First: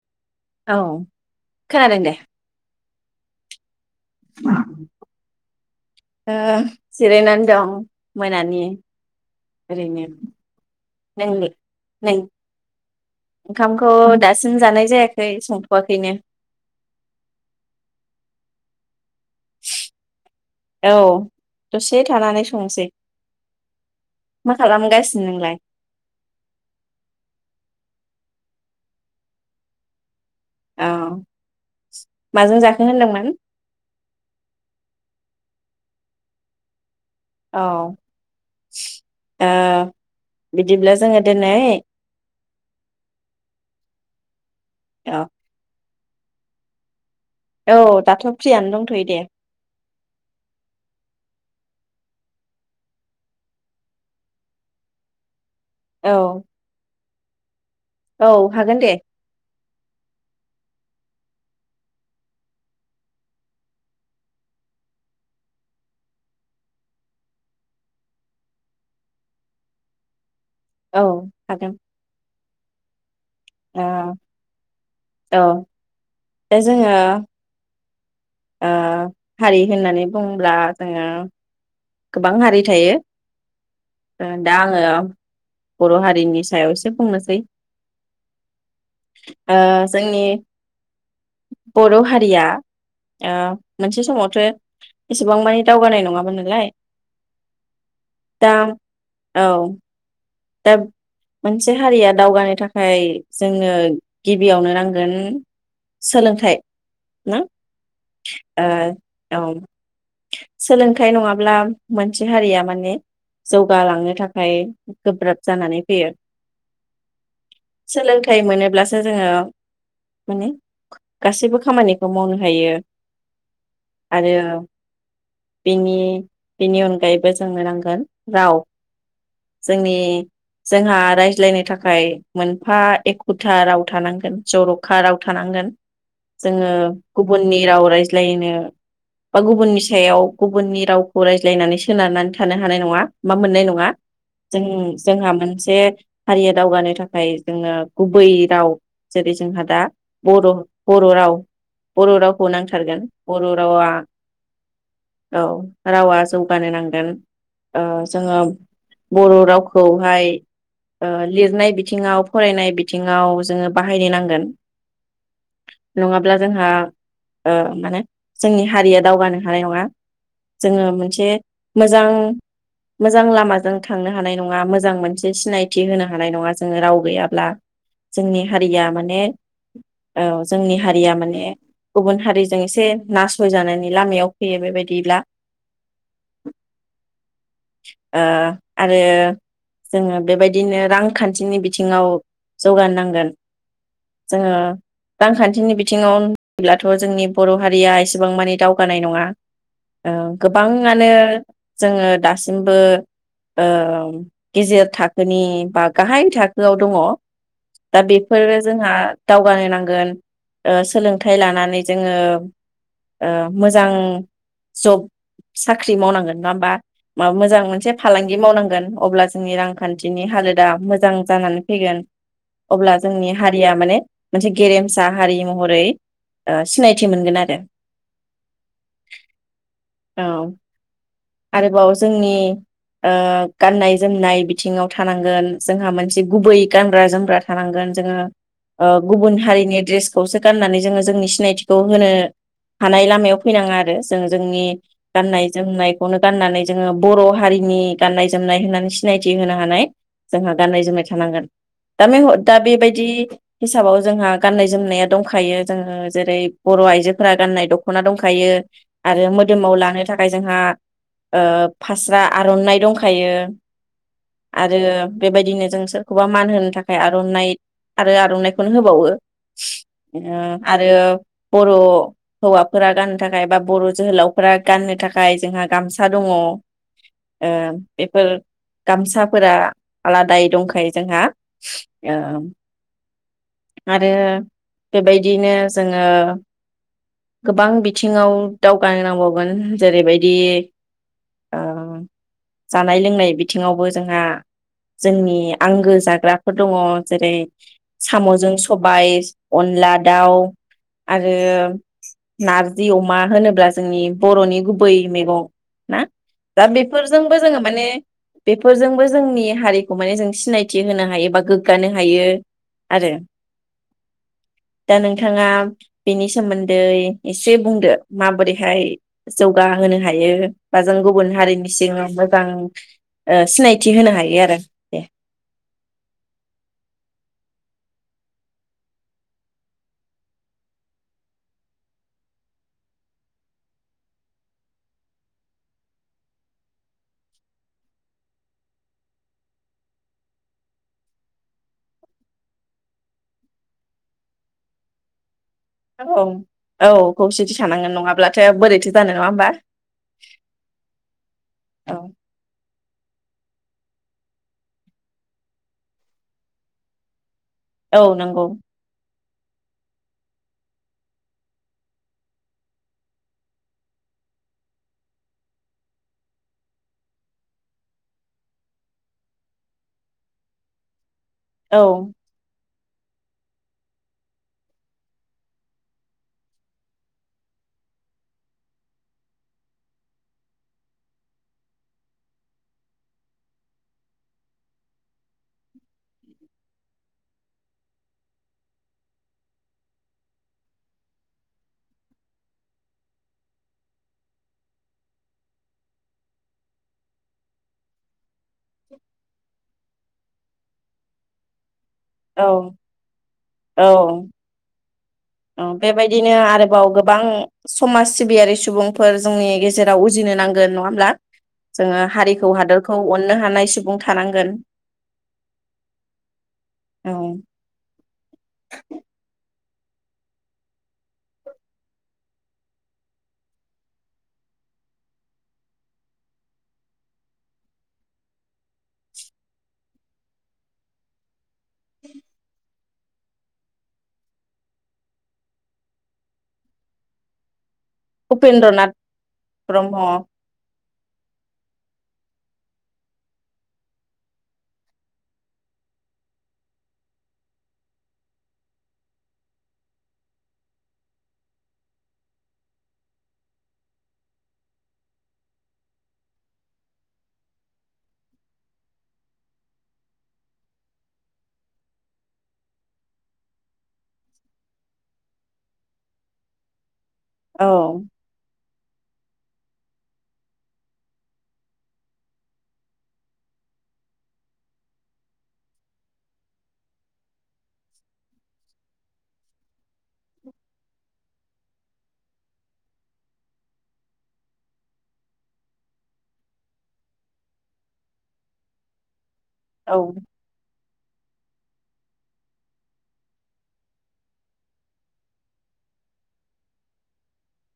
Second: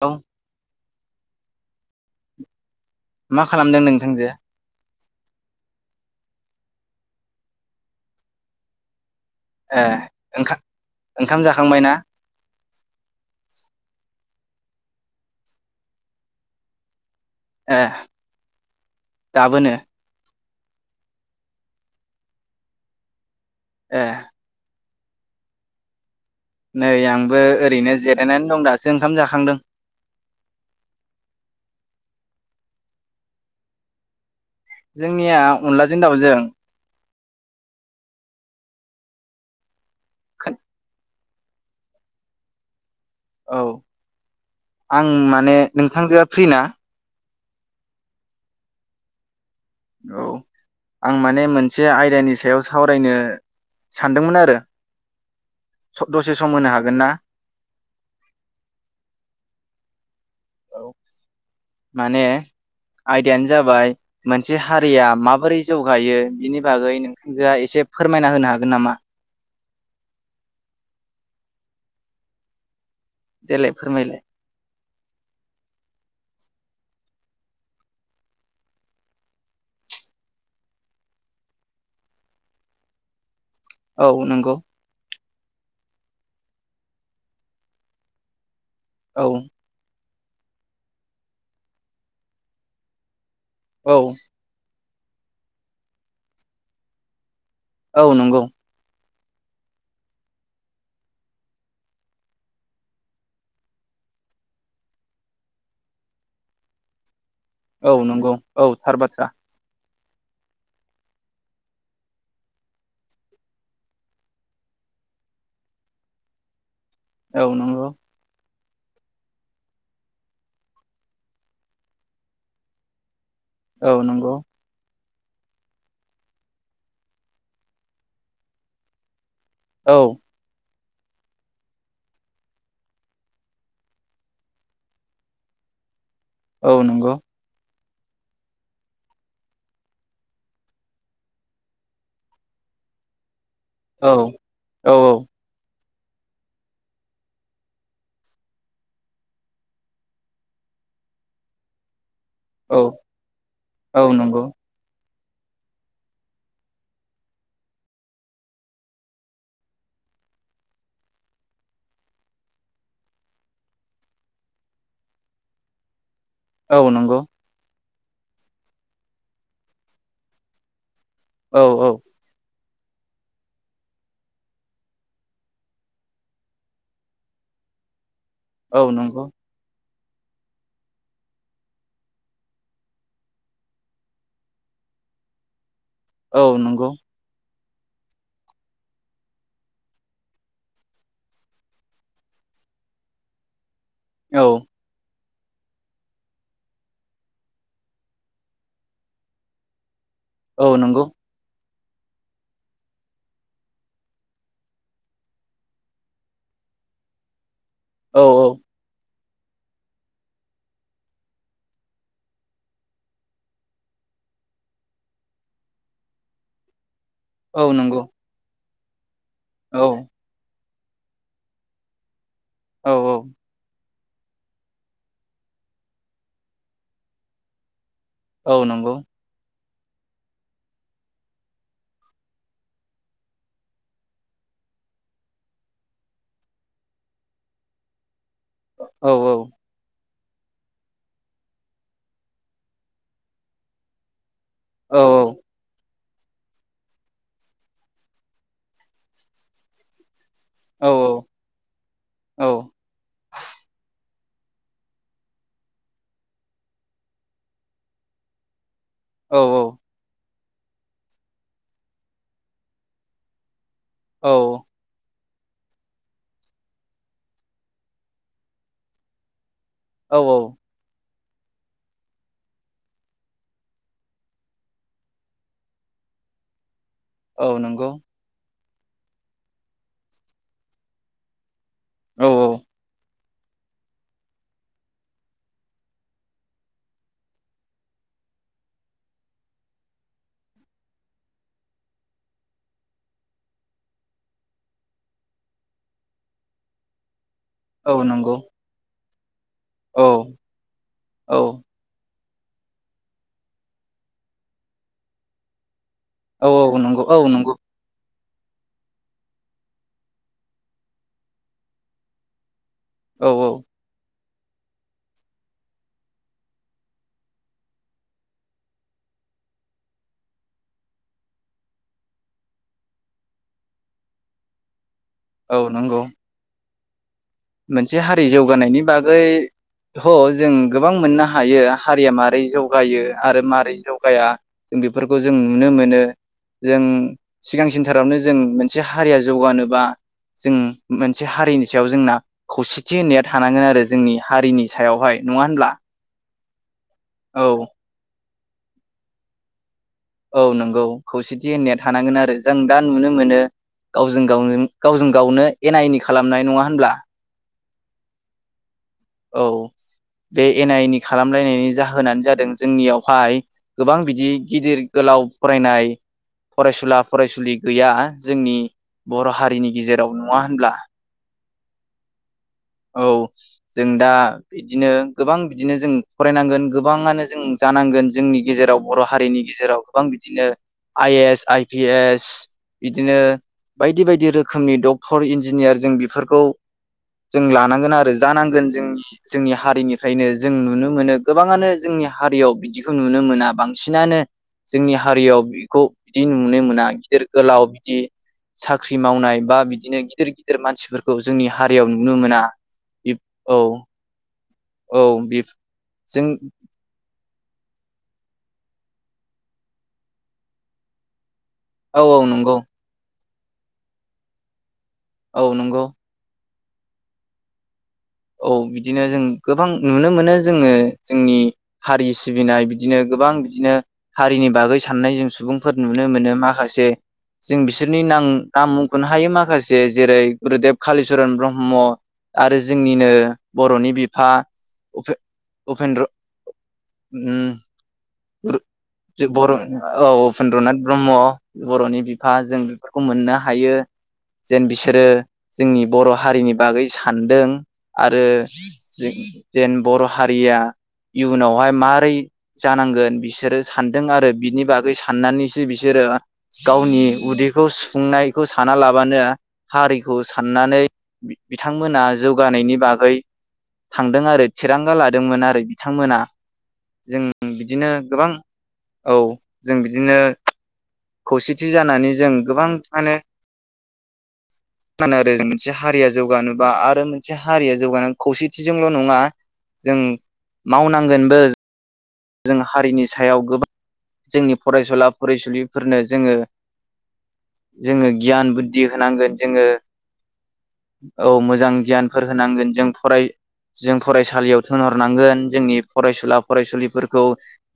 औ। औ खोनादों दे। मा खालामदों नों थांजोआ ओ जिरायनानै दं मोनानि। ए [unintelligible] ओंखा ओंखाम जाखांबायना बांसिन जानाय जायाखै संथ'वाखैनो। ए दाबोनो। औ दसे थानानै संसै। ए मा खालामगास नोंलाय। नै आंबो ओरैनो जिरायनानै दं दासो ओंखाम जाखांदों। औ माजों जाखो होनदोंमोन? जोंनिया अनलाजों दाउजों। औ ओं। बिदिब्ला जोङो दोनै औ आं औ माने । नोंथांजोआ फ्रिना। औ दाथ' फ्रियानो दंथ'यो दे। औ आं माने मोनसे आयदानि सायाव सावरायनो सानदोंमोन आरो औ दसे सम होनो हागोन ना? औ हागोन दे। औ माने आयदायानो जाबाय मोनसे हारिया माबोरै जौगायो बिनि बागै नोंथांजोआ एसे फोरमायना होनो हागोन नामा? औ हागोन देलाय ओ फोरमायलाय औ दा जोङो हारि होननानै बुङोब्ला जोङो गोबां हारि थायो औ ए दा नंगौ आङो बर' हारिनि सायाव एसे बुंनोसै औ ओ जोंनि बर' हारिया औ मोनसे समावथो एसेबां मानिे दावगानाय नङामोन नोंलाय औ नंगौ औ दा मोनसे हारिया दावगानो थाखाय जोंनो गिबियावनो नांगोन सोलोंथाइ ना औ नंगौ ओ औ थार बाथ्रा औ सोलोंथाइ नङाब्ला मोनसे हारिया माने जौगालांनो थाखाय गोब्राब जानानै फैयो औ नंगौ सोलोंथाइ मोनो ब्लासो जोङो माने गासैबो खामानिखौ मावनो हायो औ नंगौ बिनि बिनि अनगायैबो जोंनो नांगोन राव औ जोंनि जोंहा रायज्लायनो थाखाय मोनफा एखुथा राव थानांगोन जर'खा राव थानांगोन जोङो औ नंगौ गुबुननि राव रायज ज्लायनो बा गुबुननि सायाव गुबुननि राव खौ रायज्लायनानै सोनारनानै थानो हानाय नङा मा मोननाय नङा औ जों औ जोंहा मोनसे हारिया दावगानो थाखाय जोङो गुबै राव जेरै जोंहा दा बर' राव बर' रावखौ औ नांथारगोन बर' रावा औ नंगौ औ रावा जौगानो नांगोन ओ जोङो बर' रावखौहाय लिरनाय बिथिङाव फरायनाय बिथिङाव जोङो बाहायनो नांगोन नङा ब्ला जोंहा औ नंगौ माने जोंनि हारिया दावगानो हानाय नङा। जोङो मोनसे जे औ औ मोजां मोजां लामाजों थांनो हानाय नङा मोजां मोनसे सिनायथि होनो हानाय नङा जोङो राव गैयाब्ला। जोंनि औ हारिया माने नंगौ औ जोंनि हारिया माने गुबुन हारिजों एसे नासय जानायनि लामायाव फैयो बेबायदिब्ला औ नंगौ ओ आरो जोङो बेबायदिनो रांखान्थिनि बिथिङाव जौगा नांगोन। औ जोङो रांखान्थिनि बिथिङाव ब्लाथ' जोंनि बर' हारिया एसेबां मानि दावगानाय नङा। औ नंगौ गोबाङानो जोङो दासिमबो ओ गेजेर थाखोनि बा गाहाय थाखोआव दङ। दा औ बेफोरो जोंहा दावगानो नांगोन सोलोंथाइ लानानै जोङो मोजां जब साख्रि मावनांगोन नङा होमबा? माबा मोजां औ मोनसे नंगौ औ फालांगि मावनांगोन। अब्लासो जोंनि रांखान्थिनि हालोद दा मोजां जानानै फैगोन। अब्ला औ औ जोंनि हारिया माने मोनसे गेरेमसा हारि महरै ओ सिनायथि मोनगोन आरो। औ नंगौ। औ आरोबाव जोंनि ओ गाननाय जोमनाय बिथिङाव थानांगोन जोंहा मोनसे गुबै गानग्रा जोमग्रा थानांगोन जोङो औ गुबुन हारिनि ड्रेस खौसो गाननानै जोङो जोंनि सिनायथिखौ होनो हानाय लामायाव फैनाङा आरो जों जोंनि औ गाननाय जोमनाय खौनो गाननानै जोङो बर' हारिनि गाननाय जोमनाय होननानै सिनायथि होनो हानाय जोंहा गाननाय औ जोमनाय थानांगोन दा औ दा बेबायदि हिसाबाव जोंहा गाननाय जोमनाया दंखायो जोङो जेरै बर' आइजोफोरा गाननाय दख'ना दंखायो आरो औ मोदोमाव लानो थाखाय जोंहा फास्रा ओ आर'नाइ दंखायो नंगौ औ आरो बेबायदिनो जों सोरखौबा मान होनो थाखाय आर'नाइ आरो आर'नाइखौनो होबावो औ आरो बर' हौवाफोरा गाननो थाखाय बा बर' जोहोलावफोरा गाननो थाखाय जोंहा गामसा दङ। ओ औ नंगौ बेफोर गामसाफोरा आलादायै दंखायो जोंहा। ओ ओम औ औ आरो बेबायदिनो जोंङो गोबां बिथिंङाव दावगा नांबावगोन जेरैबायदि ओ जानाय लोंनाय बिथिंङावबो जोंहा जोंनि आंगो जाग्राफोर दंङ जेरै औ नंगौ साम'जों सबाय अनला दाउ आरो नारजि अमा होनोब्ला जोंनि बर'नि गुबै मैगं ना? औ दा बेफोरजोंबो नंगौ जोंङो माने बेफोरजोंबो जोंनि हारिखौ माने जों सिनायथि होनो हायो बा गोग्गानो हायो। आरो औ औ दा नोंथांङा बेनि सोमोन्दै एसे बुंदो माबोरैहाय जौगाहोनो हायो बा जों गुबुन हारिनि सिंआव मोजां ओ सिनायथि होनो हायो आरो दे औ नंगौ। मोनसे हारि जौगानायनि बागै ह जों गोबां मोननो हायो हारिया मारै जौगायो आरो मारै जौगाया जों बेफोरखौ जों नुनो मोनो जों सिगां सिनथारावनो जों मोनसे हारिया जौगानोबा जों मोनसे हारिनि सायाव जोंना खौसेथि होननाया थानांगोन आरो जोंनि हारिनि सायावहाय नंङा औ औ खौसेथि थानांगोन नंङाब्ला थाया बोरैथो जानो नंङा होमबा? औ नंगौ खौसेथि होनाया औ थानांगोन आरो जों दा नुनो मोनो गावजों गाव गावजों गावनो एना एनि खालामनाय नंङा होनब्ला? औ नंगौ। औ बे एना एनि खालामलायनायनि जाहोनानो जादों जोंनियावहाय गोबां बिदि गिदिर गोलाव फरायनाय फरायसुला फरायसुलि गैया जोंनि बर' हारिनि गेजेराव नंङा होनब्ला? औ औ जों दा बिदिनो गोबां बिदिनो जों फरायनांगोन गोबांङानो जों जानांगोन जोंनि गेजेराव बर' हारिनि गेजेराव गोबां बिदिनो I A S, I P S बिदिनो बायदि बायदि रोखोमनि डक्टर, इन्जिनियार जों बेफोरखौ जों लानांगोन आरो जानांगोन जों जोंनि हारिनिफ्रायनो जों नुनो मोनो गोबांङानो जोंनि हारियाव बिदिखौ नुनो मोना बांसिनानो जोंनि हारियाव बिखौ बिदि नुनो मोना गिदिर गोलाव बिदि साख्रि मावनाय बा बि दिनो गिदिर गिदिर मानसिफोरखौ जोंनि हारियाव नु नु मोना औ औ औ बे ओ जों बेबायदिनो आरोबाव गोबां समाज सिबियारि सुबुंफोर जोंनि गेजेराव उजिनो नांगोन नंङा होमब्ला? औ जोंङो औ हारिखौ नंगौ हादरखौ अननो थानाय सुबुं थानांगोन। औ नंगौ। ओं औ बिदिनो जों गोबां नुनो मोनो जोंङो जोंनि हारि सिबिनाय बिदिनो गोबां बिदिनो हारिनि बागै साननाय जों सुबुंफोर नुनो मोनो माखासे जों बिसोरनि नां नाम मुख'नो हायो माखासे जेरै गुरुदेब कालिचरन ब्रह्म आरो जोंनिनो बर'नि बिफा उपे-उपेन्द्र उम उपेन्द्रनाथ जि बर' औ उपेन्द्रनाथ ब्रह्म बर'नि बिफा जों बेफोरखौ मोननो हायो जेन बिसोरो जोंनि बर' हारिनि बागै सानदों आरो जेन बर' हारिया इयुनावहाय माबारै जानांगोन। बिसोरो सानदों आरो बिनि बागै साननानैसो बिसोरो गावनि उदैखौ सुफुंनायखौ साना लाबानो हारिखौ साननानै बिथांमोना जौगानायनि बागै थांदों आरो थिरांगा लादोंमोन आरो बिथांमोना जों बिदिनो औ जों बिदिनो खौसेथि जानानै जों गोबां माने आरो जों मोनसे हारिया जौगानोबा आरो मोनसे हारिया जौगानाय खौसेथिजोंल नङा जों मावनांगोनबो जों हारिनि सायाव गोबां जोंनि फरायसुला फरायसुलिफोरनो जोङो जोङो गियान बुद्धि होनांगोन जोङो औ औ मोजां गियानफोर होनांगोन जों फराय जों फरायसालियाव थिनहरनांगोन जोंनि फरायसुला फरायसुलि फोरखौ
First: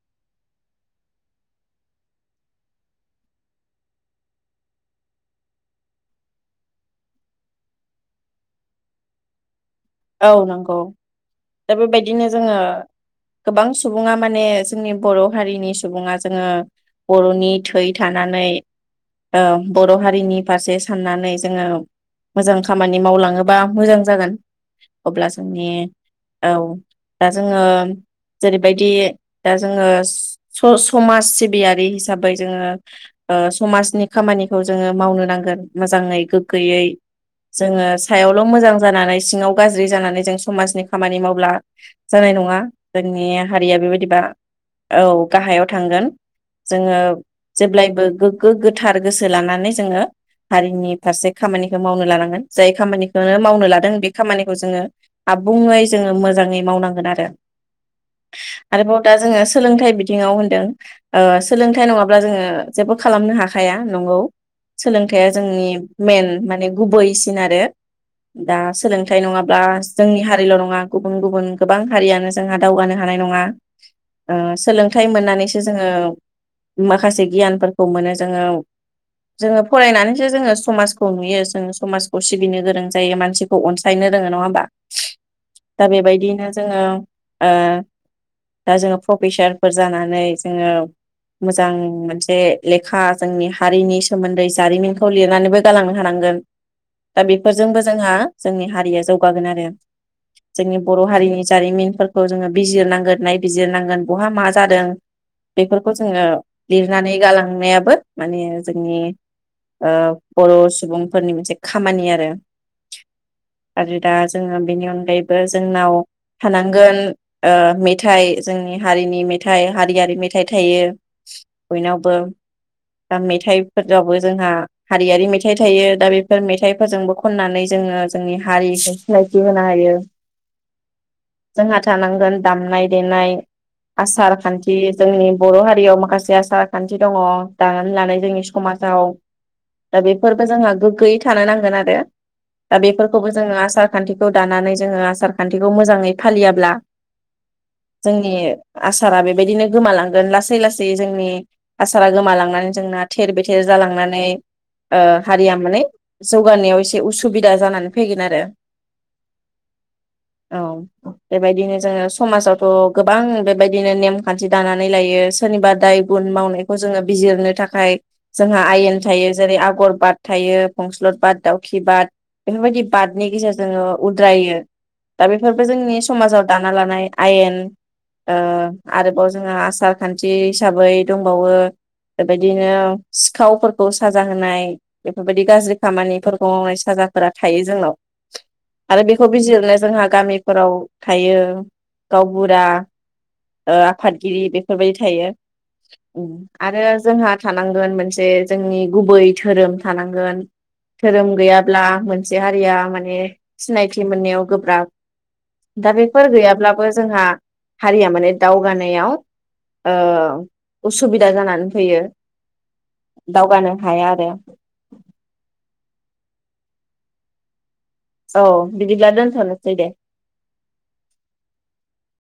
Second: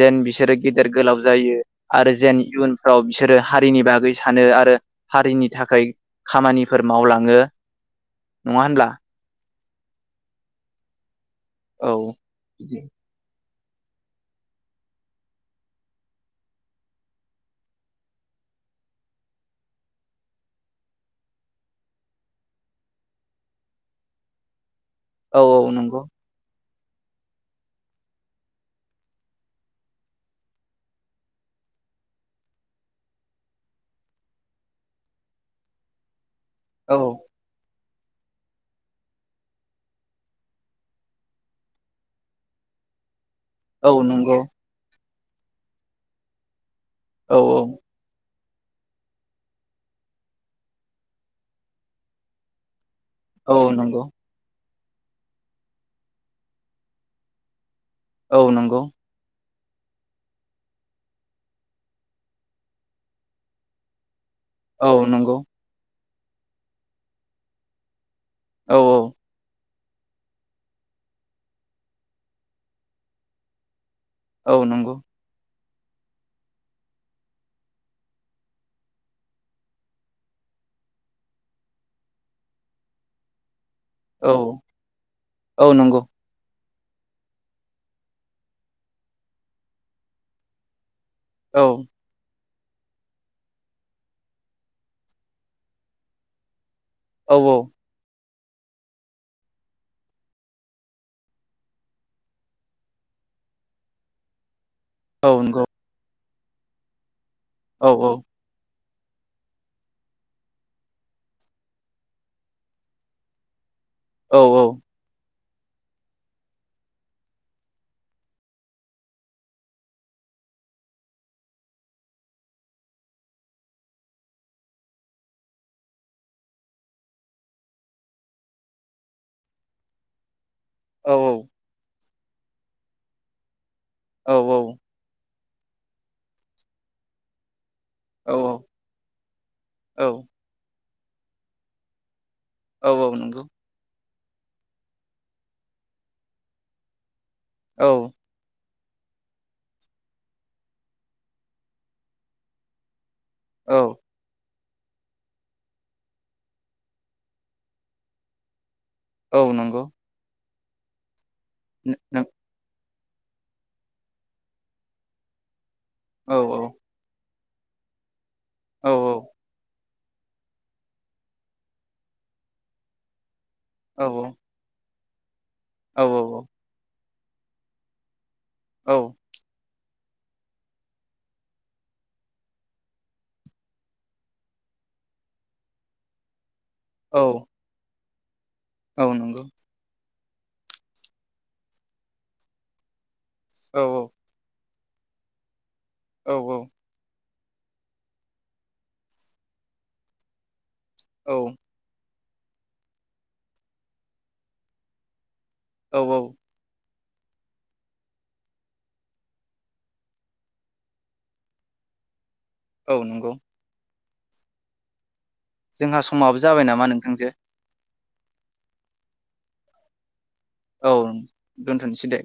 जेन बिसोरो गेदेर गोलाव जायो आरो जेन इयुनफ्राव बिसोरो हारिनि बागै सानो आरो हारिनि थाखाय खामानिफोर मावलाङो नङा होनब्ला औ नंगौ दा औ बेबायदिनो जोङो गोबां सुबुङा माने जोंनि बर' हारिनि सुबुङा जोङो बर'नि थै थानानै बर' हारिनि फारसे साननानै जोङो मोजां खामानि मावलाङोबा मोजां जागोन [unintelligible] अब्ला औ जोंनि औ नंगौ औ दा जोङो जेरैबायदि दा जोङो समाज सिबियारि हिसाबै जोङो समाजनि खामानिखौ जोङो मावनो नांगोन मोजाङै गैयै औ जोङो सायावल मोजां जानानै सिङाव गाज्रि जानानै जों समाजनि खामानि मावब्ला जानाय नङा जोंनि हारिया औ बेबायदिबा नंगौ औ गाहायाव थांगोन जोङो औ जेब्लायबो गोथार गोसो लानानै जोङो हारिनि फारसे खामानिखौ मावनो लानांगोन जाय खामानिखौ बेनो औ मावनो लादों नंगौ बे खानिखौ जोङो आबुङै जोङो मोजाङै मावनांगोन आरो औ नंगौ आरोबाव दा जोङो सोलोंथाइ बिथिङाव होनदों सोलोंथाइ नङाब्ला जोङो जेबो खालामनो हाखाया नंगौ औ सोलोंथाइया नंगौ जोंनि मेन माने गुबैसिन आरो दा औ सोलों औ नङाब्ला जोंनि हारिल नङा गुबुन गुबुन गोबां हारियानो जोंहा दावगानो हानाय नङा औ नंगौ सोलोंथाइ मोननानै जोङो माखासे गियानफोरखौ मोनो जोङो जोङो फरायनानैसो जोङो समाजखौ नुयो जों समाजखौ सिबिनो गोरों जायो मानसिखौ गायनो रोङो औ नङा होमबा औ दा नंगौ बेबायदिनो जोङो ओ दा जोङो प्रफेसारफोर जानानै जोङो औ मोजां मोनसे लेखा जोंनि हारिनि सोमोन्दै जारिमिनखौ लिरनानैबो गालांनो हानांगोन दा औ बेफोरजोंबो जोंहा जोंनि हारिया जौगागोन आरो जोंनि बर हारिनि जारिमिनफोरखौ जोङो बिजिरनांगोन नायबिजिरनांगोन बहा मा जादों औ नंगौ बेफोरखौ जोंङो लिर नानै गालां औ नायाबो औ माने जोंनि ओ बर सुबुंफोरनि मोनसे खामानि आरो आरो दा औ जोंङो बेनि अनगायै बो जोंनाव थानांगोन ओ मेथाइ जोंनि हारिनि मेथाइ हारियारि मेथाइ थायो बयनावबो दा मेथाइफोरावबो जोंहा हारियारि मेथाइ थायो दा बेफोर मेथाइफोरजोंबो खननानै जोंङो जोंनि हारिखौ सिनायथि होनो हायो। औ जोंहा थानां दामनाय देनाय आसार खान्थि जोंनि बर हारियाव माखासे आसार खान्थि दङ। दानानै लानाय जोंनि समाजाव दा औ बेफोरबो जोंहा गो यै थानो नांगोन आरो दा औ बेफोरखौबो नंगौ जोंङो आसाार खान्थिखौ दानानै जोंङो आसार खान्थिखौ मोजांङै फालियाब्ला औ जोंनि आसारा बेबायदिनो गोमालांगोन लासै लासै जोंनि आसारा गोमालांनानै जोंना थेर बेथेर औ जालांनानै ओ हारिया माने जौगानायाव एसे उसु बिदा जानानै फैगोन आरो औ नंगौ औ बेबायदिनो जोंङो नों समाजावथ गोबां बेबायदिनो नेमखान्थि दानानै लायो सोरनिबा दाय गुन औ मावनायखौ जोंङो बिजिरनो थाखाय जोंहा औ आयेन थायो जेरै आगर बाद थायो फंस्लद बाद दाउखि बाद बेफोरबायदि बादनि गजे जोंङो औ उद्रायो। दा बेफोरबो जोंनि औ औ नंगौ समाजाव दाना लानाय आयेन ओ औ आरोबाव जोंङा आसार खान्थि हिसाबै दंबावो बेबायदिनो सिखावफोरखौ साजा होनाय बेफोरबायदि गाज्रि खामानिफोरखौ मावनाय सा औ फोरा थायो जोंनाव आरो बेखौ बिजिरनो जोंहा गामि फोराव थायो गावबुरा ओ आफादगिरि बे बेफोरबायदि थायो। आरो जोंहा थानांगोन मोनसे जोंनि गुबै धोरोम थानांगोन। धोरोम औ गैयाब्ला मोनसे हारिया माने सिनायथि मोननायाव गोब्राब दाबेफोर गैब्लाबो जोंहा हारिया माने दावगानायाव ओ उसुबिदा जानानै फैयो। औ नंगौ दावगानो हाया। [unintelligible] जोंहा समाबो जाबाय नामा नोंथांजो? औ बिदिब्ला दोनथ'नोसै दे। औ दोनथ'नोसै दे।